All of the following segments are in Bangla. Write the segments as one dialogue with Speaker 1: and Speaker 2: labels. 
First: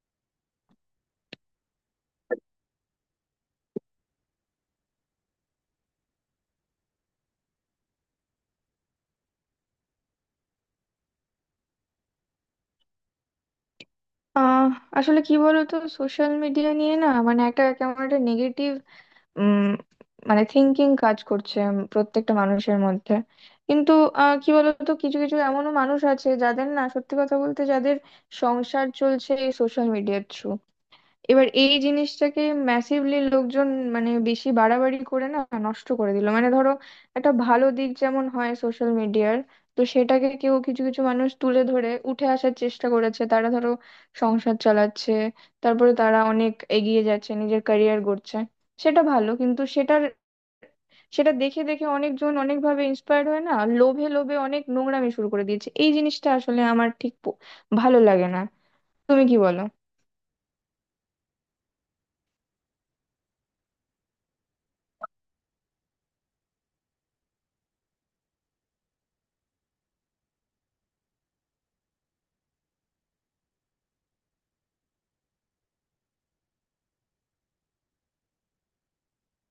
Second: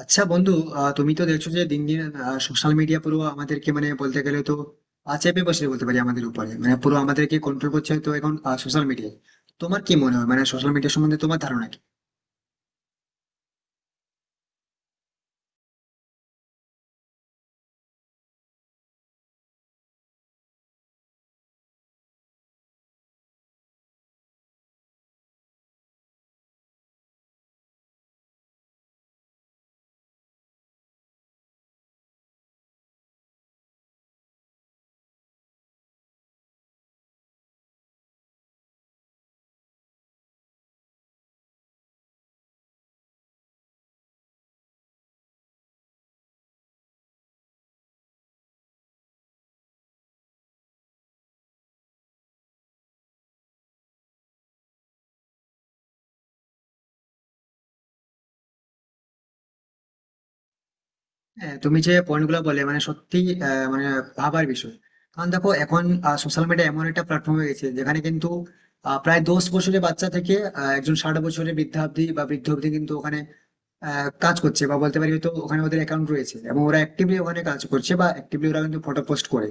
Speaker 1: আচ্ছা বন্ধু, তুমি তো দেখছো যে দিন দিন সোশ্যাল মিডিয়া পুরো আমাদেরকে মানে বলতে গেলে তো চেপে বসে বলতে পারি আমাদের উপরে মানে পুরো আমাদেরকে কন্ট্রোল করছে তো এখন সোশ্যাল মিডিয়া। তোমার কি মনে হয় মানে সোশ্যাল মিডিয়া সম্বন্ধে তোমার ধারণা কি?
Speaker 2: আহ আসলে কি বলতো, সোশ্যাল মিডিয়া নিয়ে না মানে একটা কেমন একটা নেগেটিভ মানে থিঙ্কিং কাজ করছে প্রত্যেকটা মানুষের মধ্যে। কিন্তু কি বলতো, কিছু কিছু এমনও মানুষ আছে যাদের না, সত্যি কথা বলতে, যাদের সংসার চলছে এই সোশ্যাল মিডিয়ার থ্রু। এবার এই জিনিসটাকে ম্যাসিভলি লোকজন মানে বেশি বাড়াবাড়ি করে না নষ্ট করে দিল। মানে ধরো, একটা ভালো দিক যেমন হয় সোশ্যাল মিডিয়ার, তো সেটাকে কেউ কিছু কিছু মানুষ তুলে ধরে উঠে আসার চেষ্টা করেছে, তারা ধরো সংসার চালাচ্ছে, তারপরে তারা অনেক এগিয়ে যাচ্ছে, নিজের ক্যারিয়ার গড়ছে। সেটা ভালো, কিন্তু সেটার, সেটা দেখে দেখে অনেকজন অনেকভাবে ইন্সপায়ার্ড হয় না, লোভে লোভে অনেক নোংরামি শুরু করে দিয়েছে। এই জিনিসটা আসলে আমার ঠিক ভালো লাগে না। তুমি কি বলো?
Speaker 1: হ্যাঁ, তুমি যে পয়েন্ট গুলো বলে মানে সত্যি মানে ভাবার বিষয়। কারণ দেখো এখন সোশ্যাল মিডিয়া এমন একটা প্ল্যাটফর্ম হয়ে গেছে যেখানে কিন্তু প্রায় 10 বছরের বাচ্চা থেকে একজন 60 বছরের বৃদ্ধা অব্দি বা বৃদ্ধ অব্দি কিন্তু ওখানে কাজ করছে বা বলতে পারি হয়তো ওখানে ওদের অ্যাকাউন্ট রয়েছে এবং ওরা অ্যাক্টিভলি ওখানে কাজ করছে বা অ্যাক্টিভলি ওরা কিন্তু ফটো পোস্ট করে।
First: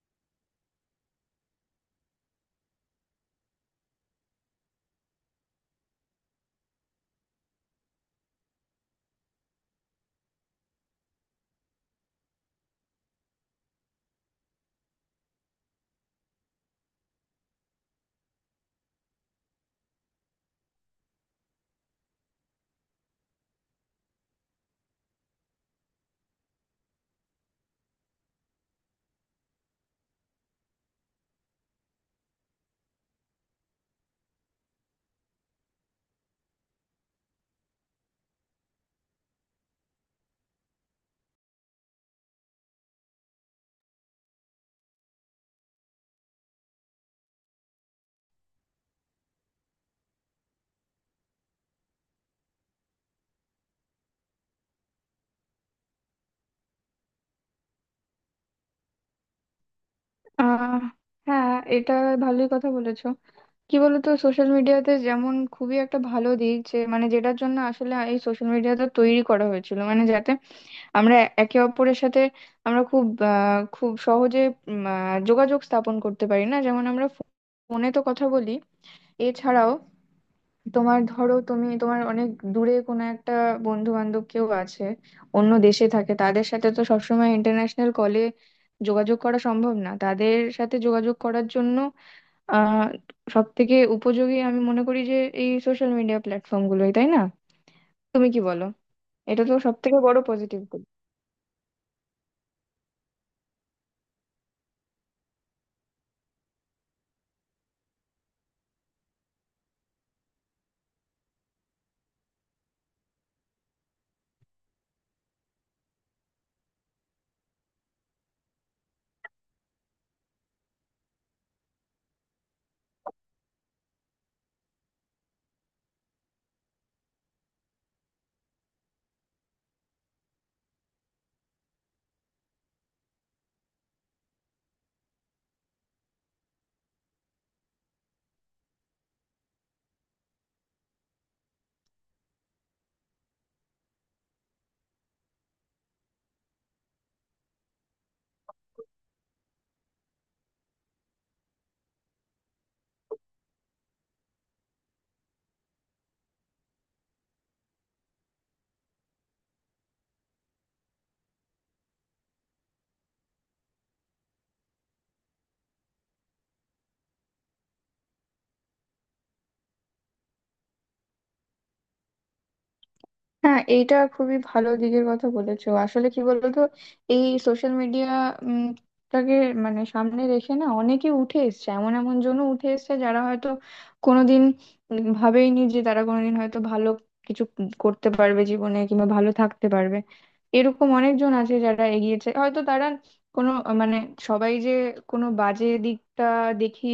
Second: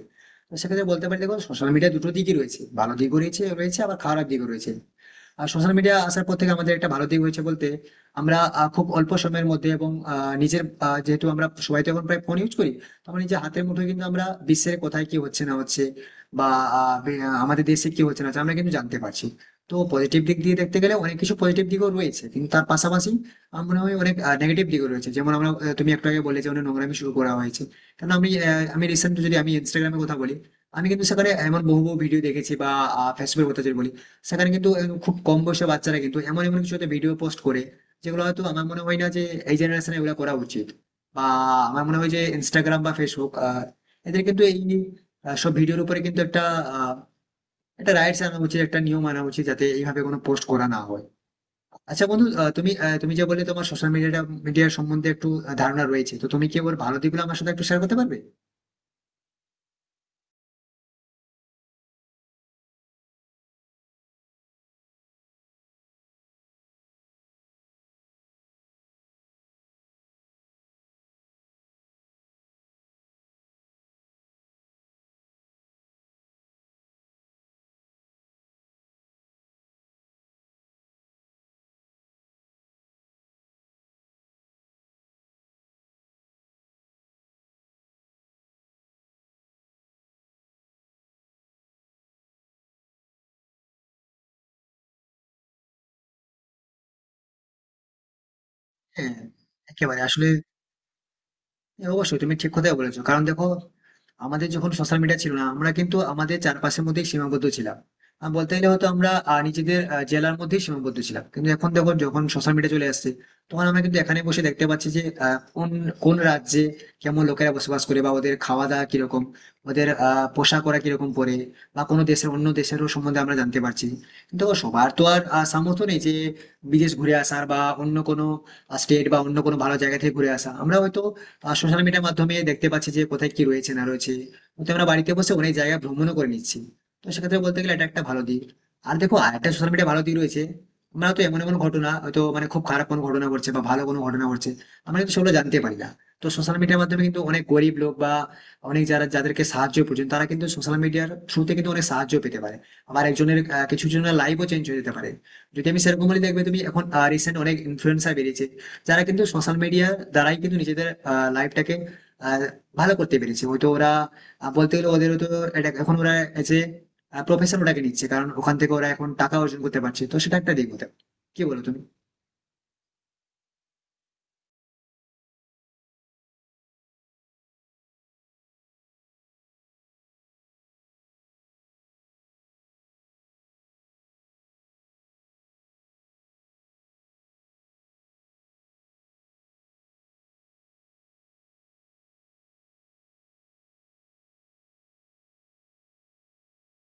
Speaker 1: তো সেক্ষেত্রে বলতে পারি দেখো সোশ্যাল মিডিয়া দুটো দিকই রয়েছে, ভালো দিকও রয়েছে, রয়েছে আবার খারাপ দিকও রয়েছে। আর সোশ্যাল মিডিয়া আসার পর থেকে আমাদের একটা ভালো দিক হয়েছে বলতে আমরা খুব অল্প সময়ের মধ্যে এবং নিজের যেহেতু আমরা সবাই তো এখন প্রায় ফোন ইউজ করি, তো আমরা নিজের হাতের মুঠোয় কিন্তু আমরা বিশ্বের কোথায় কি হচ্ছে না হচ্ছে বা আমাদের দেশে কি হচ্ছে না হচ্ছে আমরা কিন্তু জানতে পারছি। তো পজিটিভ দিক দিয়ে দেখতে গেলে অনেক কিছু পজিটিভ দিকও রয়েছে, কিন্তু তার পাশাপাশি আমার মনে হয় অনেক নেগেটিভ দিকও রয়েছে। যেমন আমরা তুমি একটু আগে বললে যে অনেক নোংরামি শুরু করা হয়েছে। কারণ আমি আমি রিসেন্ট যদি আমি ইনস্টাগ্রামে কথা বলি, আমি কিন্তু সেখানে এমন বহু বহু ভিডিও দেখেছি। বা ফেসবুকের কথা যদি বলি, সেখানে কিন্তু এরকম খুব কম বয়সী বাচ্চারা কিন্তু এমন এমন কিছু ভিডিও পোস্ট করে যেগুলো হয়তো আমার মনে হয় না যে এই জেনারেশনে এগুলো করা উচিত। বা আমার মনে হয় যে ইনস্টাগ্রাম বা ফেসবুক, এদের কিন্তু এই সব ভিডিওর উপরে কিন্তু একটা আহ, একটা রাইটস আনা উচিত, একটা নিয়ম আনা উচিত যাতে এইভাবে কোনো পোস্ট করা না হয়। আচ্ছা বন্ধু, তুমি যে বললে তোমার সোশ্যাল মিডিয়াটা মিডিয়ার সম্বন্ধে একটু ধারণা রয়েছে, তো তুমি কি ওর ভালো দিকগুলো আমার সাথে একটু শেয়ার করতে পারবে?
Speaker 2: আহ হ্যাঁ, এটা ভালোই কথা বলেছো। কি বলতো, সোশ্যাল মিডিয়াতে যেমন খুবই একটা ভালো দিক, যে মানে যেটার জন্য আসলে এই সোশ্যাল মিডিয়াটা তৈরি করা হয়েছিল, মানে যাতে আমরা একে অপরের সাথে, আমরা খুব খুব সহজে যোগাযোগ স্থাপন করতে পারি না। যেমন আমরা ফোনে তো কথা বলি, এছাড়াও তোমার ধরো, তুমি তোমার অনেক দূরে কোনো একটা বন্ধু বান্ধব কেউ আছে, অন্য দেশে থাকে, তাদের সাথে তো সবসময় ইন্টারন্যাশনাল কলে যোগাযোগ করা সম্ভব না। তাদের সাথে যোগাযোগ করার জন্য আহ সব থেকে উপযোগী আমি মনে করি যে এই সোশ্যাল মিডিয়া প্ল্যাটফর্ম গুলোই, তাই না? তুমি কি বলো?
Speaker 1: হ্যাঁ,
Speaker 2: এটা তো সব
Speaker 1: একেবারে
Speaker 2: থেকে বড়
Speaker 1: আসলে,
Speaker 2: পজিটিভ।
Speaker 1: হ্যাঁ, অবশ্যই তুমি ঠিক কথাই বলেছো। কারণ দেখো, আমাদের যখন সোশ্যাল মিডিয়া ছিল না, আমরা কিন্তু আমাদের চারপাশের মধ্যেই সীমাবদ্ধ ছিলাম। আর বলতে গেলে হয়তো আমরা নিজেদের জেলার মধ্যেই সীমাবদ্ধ ছিলাম, কিন্তু এখন দেখো যখন সোশ্যাল মিডিয়া চলে আসছে, তখন আমরা কিন্তু এখানে বসে দেখতে পাচ্ছি যে কোন কোন রাজ্যে কেমন লোকেরা বসবাস করে বা ওদের খাওয়া দাওয়া কিরকম, ওদের পোশাক ওরা কিরকম পরে, বা কোনো দেশের অন্য দেশেরও সম্বন্ধে আমরা জানতে পারছি। কিন্তু দেখো, সবার তো আর সামর্থ্য নেই যে বিদেশ ঘুরে আসার বা অন্য কোনো স্টেট বা অন্য কোনো ভালো জায়গা থেকে ঘুরে আসা। আমরা হয়তো সোশ্যাল মিডিয়ার মাধ্যমে দেখতে পাচ্ছি যে কোথায় কি রয়েছে না রয়েছে, কিন্তু আমরা বাড়িতে বসে অনেক জায়গা ভ্রমণও করে নিচ্ছি। তো সেক্ষেত্রে বলতে গেলে এটা একটা ভালো দিক। আর দেখো আরেকটা সোশ্যাল মিডিয়া ভালো দিক রয়েছে, আমরা তো এমন এমন ঘটনা হয়তো মানে খুব খারাপ কোনো ঘটনা ঘটছে বা ভালো কোনো ঘটনা ঘটছে, আমরা কিন্তু সেগুলো জানতে পারি না। তো সোশ্যাল মিডিয়ার মাধ্যমে কিন্তু অনেক গরিব লোক বা অনেক যারা যাদেরকে সাহায্য প্রয়োজন তারা কিন্তু সোশ্যাল মিডিয়ার থ্রুতে কিন্তু অনেক সাহায্য পেতে পারে। আবার একজনের কিছু জনের লাইফও চেঞ্জ হয়ে যেতে পারে যদি আমি সেরকম বলি। দেখবে তুমি এখন রিসেন্ট অনেক ইনফ্লুয়েন্সার বেরিয়েছে যারা কিন্তু সোশ্যাল মিডিয়ার দ্বারাই কিন্তু নিজেদের লাইফটাকে ভালো করতে পেরেছে। হয়তো ওরা বলতে গেলে ওদের তো এটা এখন ওরা এজ এ প্রফেশন ওটাকে নিচ্ছে, কারণ ওখান থেকে ওরা এখন টাকা অর্জন করতে পারছে। তো সেটা একটা দিক হতে পারে। কি বলো তুমি?
Speaker 2: হ্যাঁ, এইটা খুবই ভালো দিকের কথা বলেছো। আসলে কি বলতো, এই সোশ্যাল মিডিয়াটাকে মানে সামনে রেখে না, অনেকে উঠে এসছে, এমন এমন জনও উঠে এসছে যারা হয়তো কোনোদিন ভাবেইনি যে তারা কোনোদিন হয়তো ভালো কিছু করতে পারবে জীবনে, কিংবা ভালো থাকতে পারবে। এরকম অনেকজন আছে যারা এগিয়েছে, হয়তো তারা কোনো মানে সবাই যে কোনো বাজে দিকটা দেখি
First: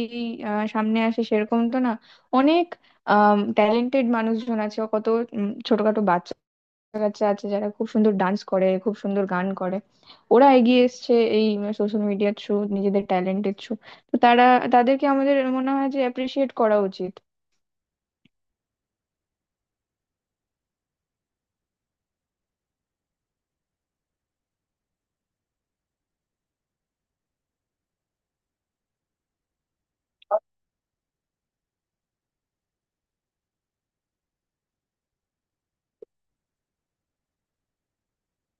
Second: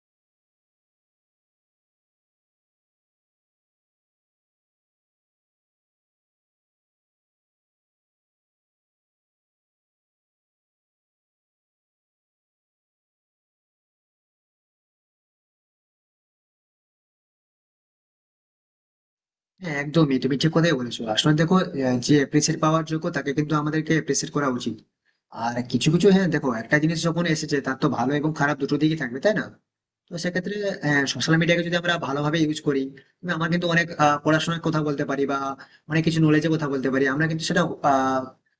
Speaker 2: সামনে আসে, সেরকম তো না। অনেক ট্যালেন্টেড মানুষজন আছে, কত ছোটখাটো বাচ্চা কাছে আছে যারা খুব সুন্দর ডান্স করে, খুব সুন্দর গান করে। ওরা এগিয়ে এসছে এই সোশ্যাল মিডিয়ার থ্রু, নিজেদের ট্যালেন্টের থ্রু। তো তারা, তাদেরকে আমাদের মনে হয় যে অ্যাপ্রিসিয়েট করা উচিত।
Speaker 1: হ্যাঁ, একদমই তুমি ঠিক কথাই বলেছো। আসলে দেখো, যে অ্যাপ্রিসিয়েট পাওয়ার যোগ্য তাকে কিন্তু আমাদেরকে অ্যাপ্রিসিয়েট করা উচিত। আর কিছু কিছু, হ্যাঁ দেখো একটা জিনিস যখন এসেছে তার তো ভালো এবং খারাপ দুটো দিকই থাকবে, তাই না? তো সেক্ষেত্রে হ্যাঁ, সোশ্যাল মিডিয়াকে যদি আমরা ভালোভাবে ইউজ করি, তবে আমরা কিন্তু অনেক পড়াশোনার কথা বলতে পারি বা অনেক কিছু নলেজের কথা বলতে পারি। আমরা কিন্তু সেটা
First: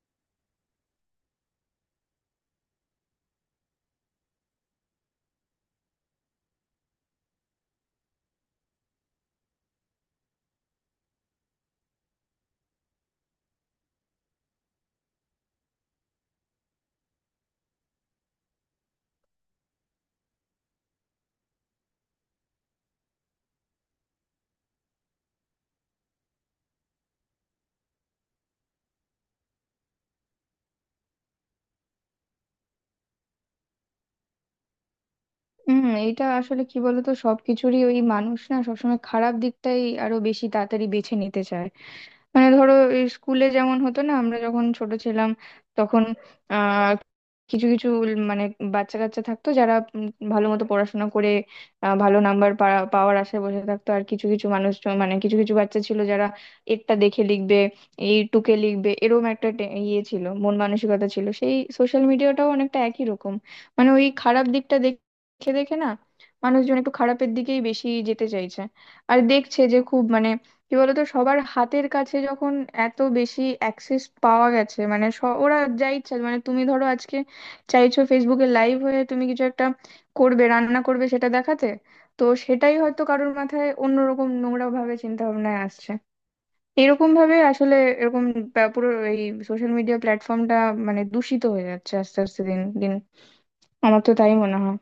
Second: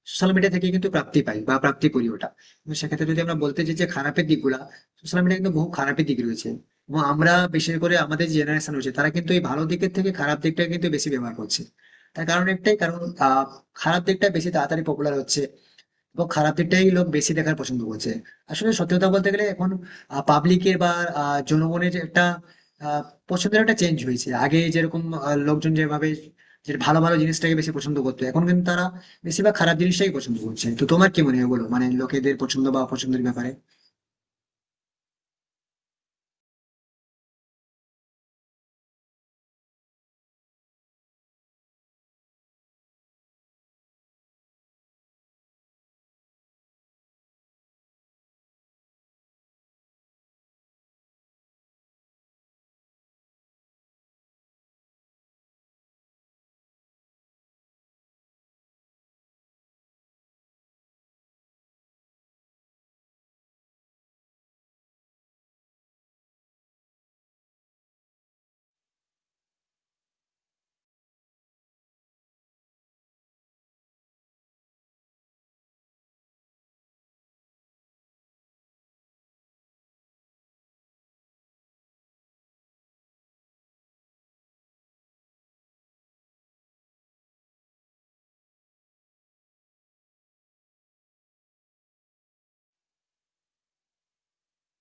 Speaker 1: সোশ্যাল মিডিয়া থেকে কিন্তু প্রাপ্তি পাই বা প্রাপ্তি করি ওটা। তো সেক্ষেত্রে যদি আমরা বলতে চাই যে খারাপের দিকগুলা, সোশ্যাল মিডিয়া কিন্তু বহু খারাপের দিক রয়েছে। এবং আমরা বিশেষ করে আমাদের জেনারেশন রয়েছে তারা কিন্তু এই ভালো দিকের থেকে খারাপ দিকটা কিন্তু বেশি ব্যবহার করছে। তার কারণ একটাই কারণ, আহ, খারাপ দিকটা বেশি তাড়াতাড়ি পপুলার হচ্ছে এবং খারাপ দিকটাই লোক বেশি দেখার পছন্দ করছে। আসলে সত্যি কথা বলতে গেলে এখন পাবলিকের বা জনগণের যে একটা আহ, পছন্দের একটা চেঞ্জ হয়েছে। আগে যেরকম লোকজন যেভাবে যে ভালো ভালো জিনিসটাকে বেশি পছন্দ করতো, এখন কিন্তু তারা বেশিরভাগ খারাপ জিনিসটাই পছন্দ করছে। তো তোমার কি মনে হয় বলো, মানে লোকেদের পছন্দ বা অপছন্দের ব্যাপারে?
Speaker 2: হুম, এইটা আসলে কি বলতো, সবকিছুরই ওই, মানুষ না সবসময় খারাপ দিকটাই আরো বেশি তাড়াতাড়ি বেছে নিতে চায়। মানে ধরো, এই স্কুলে যেমন হতো না, আমরা যখন ছোট ছিলাম তখন আহ কিছু কিছু মানে বাচ্চা কাচ্চা থাকতো যারা ভালো মতো পড়াশোনা করে ভালো নাম্বার পাওয়ার আশায় বসে থাকতো। আর কিছু কিছু মানুষ মানে কিছু কিছু বাচ্চা ছিল যারা এরটা দেখে লিখবে, এই টুকে লিখবে, এরকম একটা ইয়ে ছিল, মন মানসিকতা ছিল। সেই সোশ্যাল মিডিয়াটাও অনেকটা একই রকম। মানে ওই খারাপ দিকটা দেখে দেখে না মানুষজন একটু খারাপের দিকেই বেশি যেতে চাইছে। আর দেখছে যে খুব মানে কি বলতো, সবার হাতের কাছে যখন এত বেশি অ্যাক্সেস পাওয়া গেছে, মানে ওরা যা ইচ্ছা, মানে তুমি ধরো আজকে চাইছো ফেসবুকে লাইভ হয়ে তুমি কিছু একটা করবে, রান্না করবে, সেটা দেখাতে, তো সেটাই হয়তো কারোর মাথায় অন্যরকম নোংরা ভাবে চিন্তা ভাবনায় আসছে। এরকম ভাবে আসলে এরকম পুরো এই সোশ্যাল মিডিয়া প্ল্যাটফর্মটা মানে দূষিত হয়ে যাচ্ছে আস্তে আস্তে দিন দিন। আমার তো তাই মনে হয়।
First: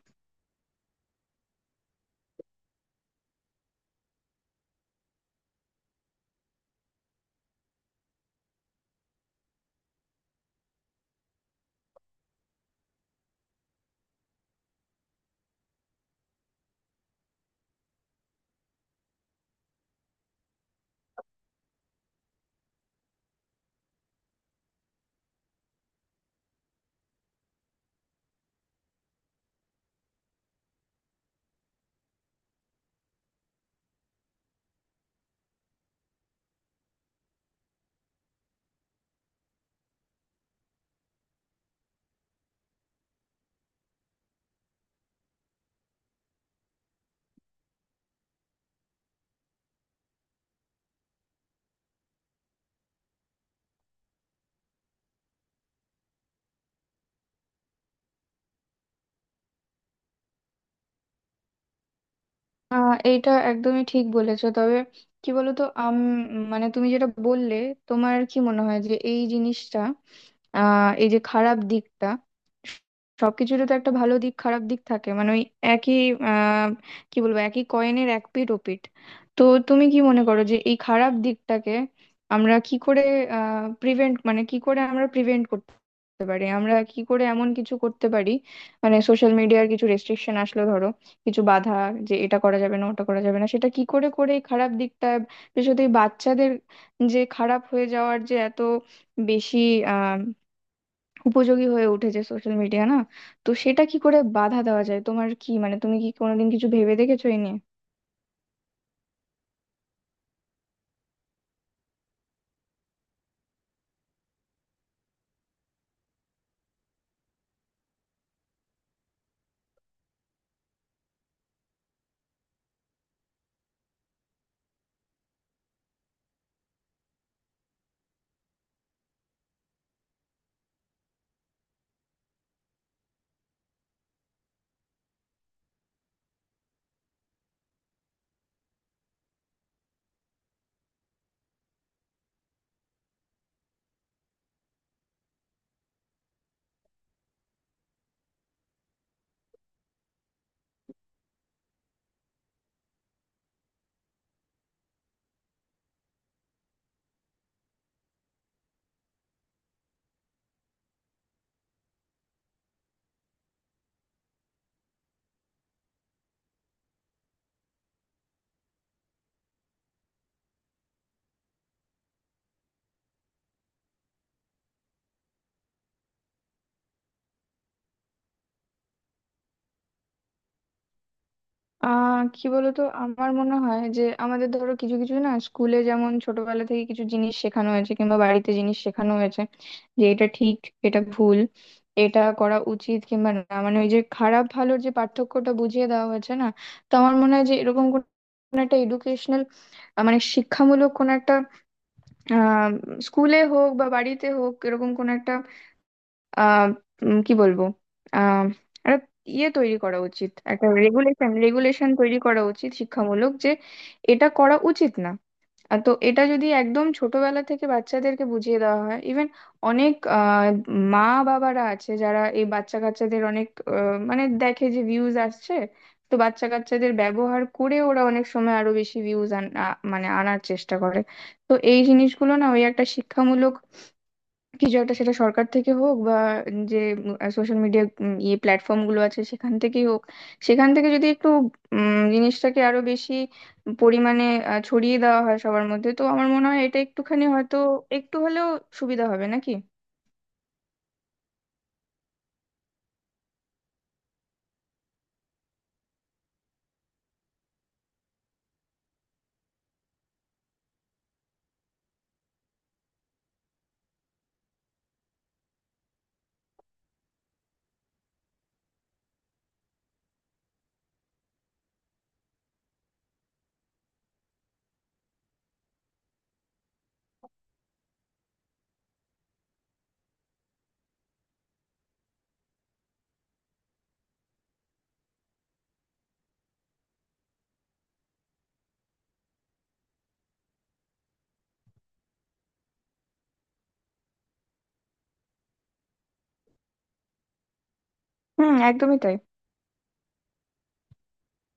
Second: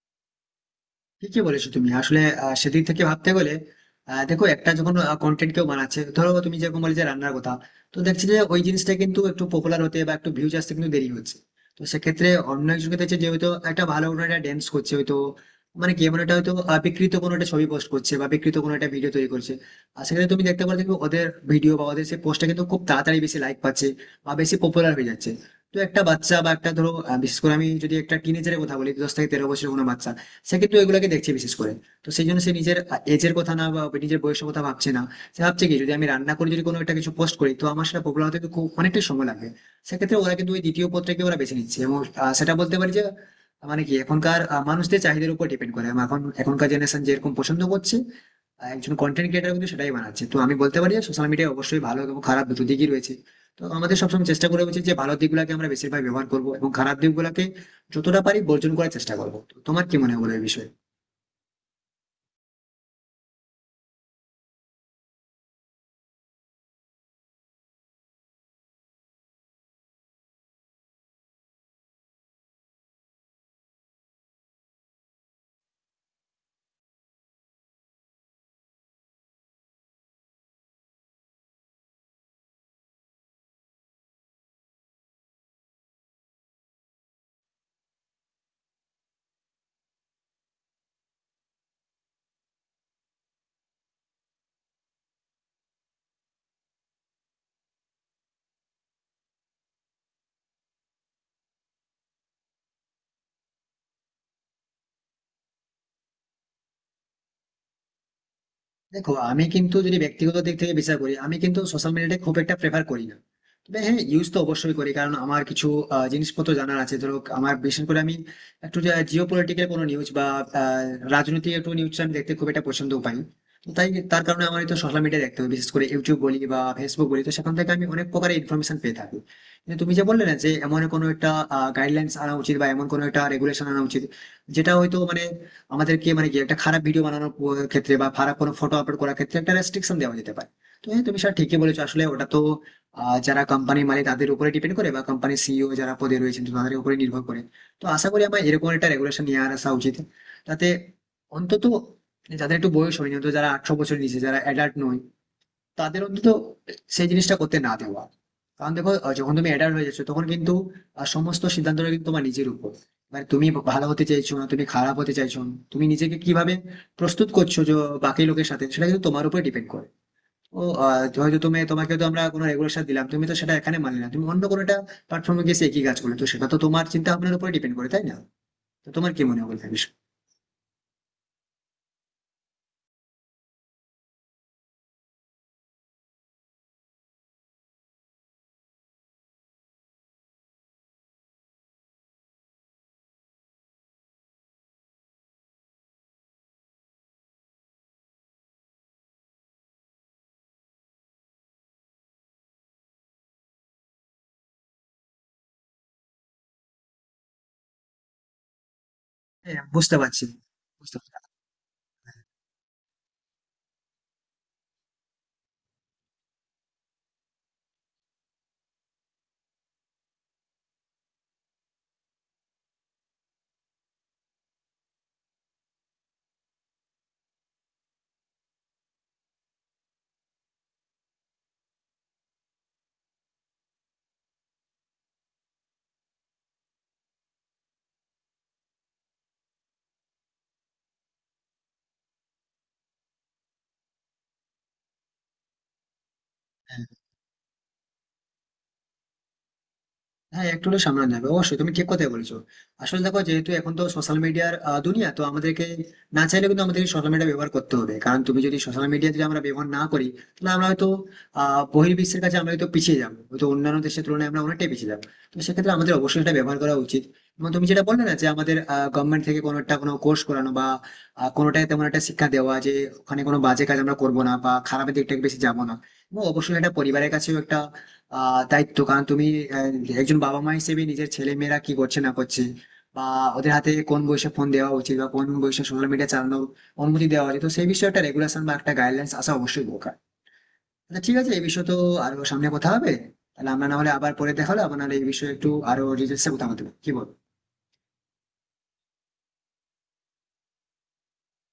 Speaker 1: ঠিকই বলেছো তুমি। আসলে সেদিক থেকে ভাবতে গেলে, দেখো একটা যখন কন্টেন্ট কেউ বানাচ্ছে, ধরো তুমি যেরকম বলে যে রান্নার কথা, তো দেখছি যে ওই জিনিসটা কিন্তু একটু পপুলার হতে বা একটু ভিউজ আসতে কিন্তু দেরি হচ্ছে। তো সেক্ষেত্রে অন্য একজনকে দেখছে যে হয়তো একটা ভালো কোনো একটা ড্যান্স করছে, হয়তো মানে কি এমন একটা হয়তো বিকৃত কোনো একটা ছবি পোস্ট করছে বা বিকৃত কোনো একটা ভিডিও তৈরি করছে, আর সেক্ষেত্রে তুমি দেখতে পারো দেখবে ওদের ভিডিও বা ওদের সেই পোস্টটা কিন্তু খুব তাড়াতাড়ি বেশি লাইক পাচ্ছে বা বেশি পপুলার হয়ে যাচ্ছে। তো একটা বাচ্চা বা একটা ধরো বিশেষ করে আমি যদি একটা টিনেজারের কথা বলি, 10 থেকে 13 বছরের কোনো বাচ্চা, সে কিন্তু এগুলোকে দেখছে বিশেষ করে। তো সেই জন্য সে নিজের এজের কথা না বা নিজের বয়সের কথা ভাবছে না। সে ভাবছে কি, যদি আমি রান্না করে যদি কোনো একটা কিছু পোস্ট করি তো আমার সেটা পপুলার হতে কিন্তু খুব অনেকটাই সময় লাগবে। সেক্ষেত্রে ওরা কিন্তু ওই দ্বিতীয় পত্রকে ওরা বেছে নিচ্ছে এবং সেটা বলতে পারি যে মানে কি এখনকার মানুষদের চাহিদার উপর ডিপেন্ড করে। আমার এখন এখনকার জেনারেশন যেরকম পছন্দ করছে, একজন কন্টেন্ট ক্রিয়েটার কিন্তু সেটাই বানাচ্ছে। তো আমি বলতে পারি যে সোশ্যাল মিডিয়া অবশ্যই ভালো এবং খারাপ দুটো দিকই রয়েছে। তো আমাদের সবসময় চেষ্টা করা উচিত যে ভালো দিকগুলোকে আমরা বেশিরভাগ ব্যবহার করবো এবং খারাপ দিকগুলোকে যতটা পারি বর্জন করার চেষ্টা করবো। তো তোমার কি মনে হয় বলো এই বিষয়ে?
Speaker 2: এইটা একদমই ঠিক বলেছো। তবে কি বলতো, মানে তুমি যেটা বললে, তোমার কি মনে হয় যে এই জিনিসটা, এই যে খারাপ দিকটা, সবকিছুরই তো একটা ভালো দিক খারাপ দিক থাকে, মানে ওই একই আহ কি বলবো, একই কয়েনের এক পিঠ ও পিঠ। তো তুমি কি মনে করো যে এই খারাপ দিকটাকে আমরা কি করে প্রিভেন্ট, মানে কি করে আমরা প্রিভেন্ট করতে পারি, আমরা কি করে এমন কিছু করতে পারি মানে সোশ্যাল মিডিয়ার কিছু রেস্ট্রিকশন আসলো ধরো, কিছু বাধা, যে এটা করা যাবে না ওটা করা যাবে না, সেটা কি করে করে এই খারাপ দিকটা, বিশেষত এই বাচ্চাদের যে খারাপ হয়ে যাওয়ার যে এত বেশি আহ উপযোগী হয়ে উঠেছে সোশ্যাল মিডিয়া না, তো সেটা কি করে বাধা দেওয়া যায়? তোমার কি মানে, তুমি কি কোনোদিন কিছু ভেবে দেখেছো এই নিয়ে?
Speaker 1: দেখো, আমি কিন্তু যদি ব্যক্তিগত দিক থেকে বিচার করি, আমি কিন্তু সোশ্যাল মিডিয়াটা খুব একটা প্রেফার করি না। তবে হ্যাঁ, ইউজ তো অবশ্যই করি, কারণ আমার কিছু জিনিসপত্র জানার আছে। ধরো আমার বিশেষ করে আমি একটু জিও পলিটিক্যাল কোনো নিউজ বা আহ, রাজনৈতিক একটু নিউজ আমি দেখতে খুব একটা পছন্দ পাই। তো তাই তার কারণে আমার তো সোশ্যাল মিডিয়া দেখতে হবে, বিশেষ করে ইউটিউব বলি বা ফেসবুক বলি, তো সেখান থেকে আমি অনেক প্রকারের ইনফরমেশন পেয়ে থাকি। কিন্তু তুমি যে বললে না যে এমন কোনো একটা গাইডলাইন্স আনা উচিত বা এমন কোনো একটা রেগুলেশন আনা উচিত যেটা হয়তো মানে আমাদেরকে মানে কি একটা খারাপ ভিডিও বানানোর ক্ষেত্রে বা খারাপ কোনো ফটো আপলোড করার ক্ষেত্রে একটা রেস্ট্রিকশন দেওয়া যেতে পারে, তো হ্যাঁ তুমি সেটা ঠিকই বলেছো। আসলে ওটা তো যারা কোম্পানির মালিক তাদের উপরে ডিপেন্ড করে, বা কোম্পানির সিইও যারা পদে রয়েছেন, তো তাদের উপরে নির্ভর করে। তো আশা করি আমার এরকম একটা রেগুলেশন নিয়ে আর আসা উচিত। তাতে অন্তত যাদের একটু বয়স হয়নি, অন্তত যারা 18 বছর নিচে, যারা অ্যাডাল্ট নয়, তাদের অন্তত সেই জিনিসটা করতে না দেওয়া। কারণ দেখো, যখন তুমি অ্যাডাল্ট হয়ে যাচ্ছ তখন কিন্তু সমস্ত সিদ্ধান্তটা কিন্তু তোমার নিজের উপর। মানে তুমি ভালো হতে চাইছো না তুমি খারাপ হতে চাইছো না, তুমি নিজেকে কিভাবে প্রস্তুত করছো যে বাকি লোকের সাথে, সেটা কিন্তু তোমার উপর ডিপেন্ড করে। ও হয়তো তুমি, তোমাকে তো আমরা কোনো রেগুলেশন দিলাম, তুমি তো সেটা এখানে মানলে না, তুমি অন্য কোনো একটা প্ল্যাটফর্মে গিয়ে সে একই কাজ করলে, তো সেটা তো তোমার চিন্তা ভাবনার উপর ডিপেন্ড করে, তাই না? তো তোমার কি মনে হয় বলতে বিষয়?
Speaker 2: কি বলতো, আমার মনে হয় যে আমাদের ধরো কিছু কিছু না, স্কুলে যেমন ছোটবেলা থেকে কিছু জিনিস শেখানো হয়েছে কিংবা বাড়িতে জিনিস শেখানো হয়েছে যে এটা ঠিক, এটা ভুল, এটা করা উচিত কিংবা না, মানে ওই যে খারাপ ভালোর যে পার্থক্যটা বুঝিয়ে দেওয়া হয়েছে না, তো আমার মনে হয় যে এরকম কোন একটা এডুকেশনাল মানে শিক্ষামূলক কোন একটা, আহ স্কুলে হোক বা বাড়িতে হোক, এরকম কোন একটা আহ কি বলবো, আহ একটা ইয়ে তৈরি
Speaker 1: বুঝতে
Speaker 2: করা
Speaker 1: পারছি,
Speaker 2: উচিত, একটা
Speaker 1: বুঝতে পারছি।
Speaker 2: রেগুলেশন, রেগুলেশন তৈরি করা উচিত শিক্ষামূলক, যে এটা করা উচিত না। তো এটা যদি একদম ছোটবেলা থেকে বাচ্চাদেরকে বুঝিয়ে দেওয়া হয়, ইভেন অনেক মা বাবারা আছে যারা এই বাচ্চা কাচ্চাদের অনেক আহ, মানে দেখে যে ভিউজ আসছে, তো বাচ্চা কাচ্চাদের ব্যবহার করে ওরা অনেক সময় আরো বেশি ভিউজ মানে আনার চেষ্টা করে। তো এই জিনিসগুলো না, ওই একটা শিক্ষামূলক কিছু একটা, সেটা সরকার থেকে হোক বা যে সোশ্যাল মিডিয়া ইয়ে প্ল্যাটফর্ম গুলো আছে সেখান থেকেই হোক, সেখান থেকে যদি একটু জিনিসটাকে আরো বেশি পরিমাণে ছড়িয়ে দেওয়া হয় সবার মধ্যে, তো আমার মনে হয় এটা
Speaker 1: হ্যাঁ,
Speaker 2: একটুখানি হয়তো একটু হলেও সুবিধা হবে নাকি।
Speaker 1: হ্যাঁ একটু হলেও সামনে নেবে, অবশ্যই তুমি ঠিক কথাই বলছো। আসলে দেখো, যেহেতু এখন তো সোশ্যাল মিডিয়ার দুনিয়া, তো আমাদেরকে না চাইলে কিন্তু আমাদের সোশ্যাল মিডিয়া ব্যবহার করতে হবে। কারণ তুমি যদি সোশ্যাল মিডিয়া যদি আমরা ব্যবহার না করি, তাহলে আমরা হয়তো বহির্বিশ্বের কাছে আমরা হয়তো পিছিয়ে যাবো, হয়তো অন্যান্য দেশের তুলনায় আমরা অনেকটাই পিছিয়ে যাবো। তো সেক্ষেত্রে আমাদের অবশ্যই এটা ব্যবহার করা উচিত। এবং তুমি যেটা বললে না যে আমাদের গভর্নমেন্ট থেকে কোনো একটা কোনো কোর্স করানো বা কোনোটাই তেমন একটা শিক্ষা দেওয়া যে ওখানে কোনো বাজে কাজ আমরা করবো না বা খারাপের দিকটাকে বেশি যাবো না। এবং অবশ্যই এটা পরিবারের কাছেও একটা তাই তো। কারণ তুমি একজন বাবা মা হিসেবে নিজের ছেলে মেয়েরা কি করছে না করছে, বা ওদের হাতে কোন বয়সে ফোন দেওয়া উচিত বা কোন বয়সে সোশ্যাল মিডিয়া চালানোর অনুমতি দেওয়া উচিত, তো সেই বিষয়ে একটা রেগুলেশন বা একটা গাইডলাইন্স আসা অবশ্যই দরকার। আচ্ছা ঠিক আছে, এই বিষয়ে তো আরো সামনে কথা হবে। তাহলে আমরা না হলে আবার পরে দেখা হলো আবার, নাহলে এই বিষয়ে একটু আরো ডিটেলসে কথা বলতে, কি বল?
Speaker 2: হুম, একদমই তাই।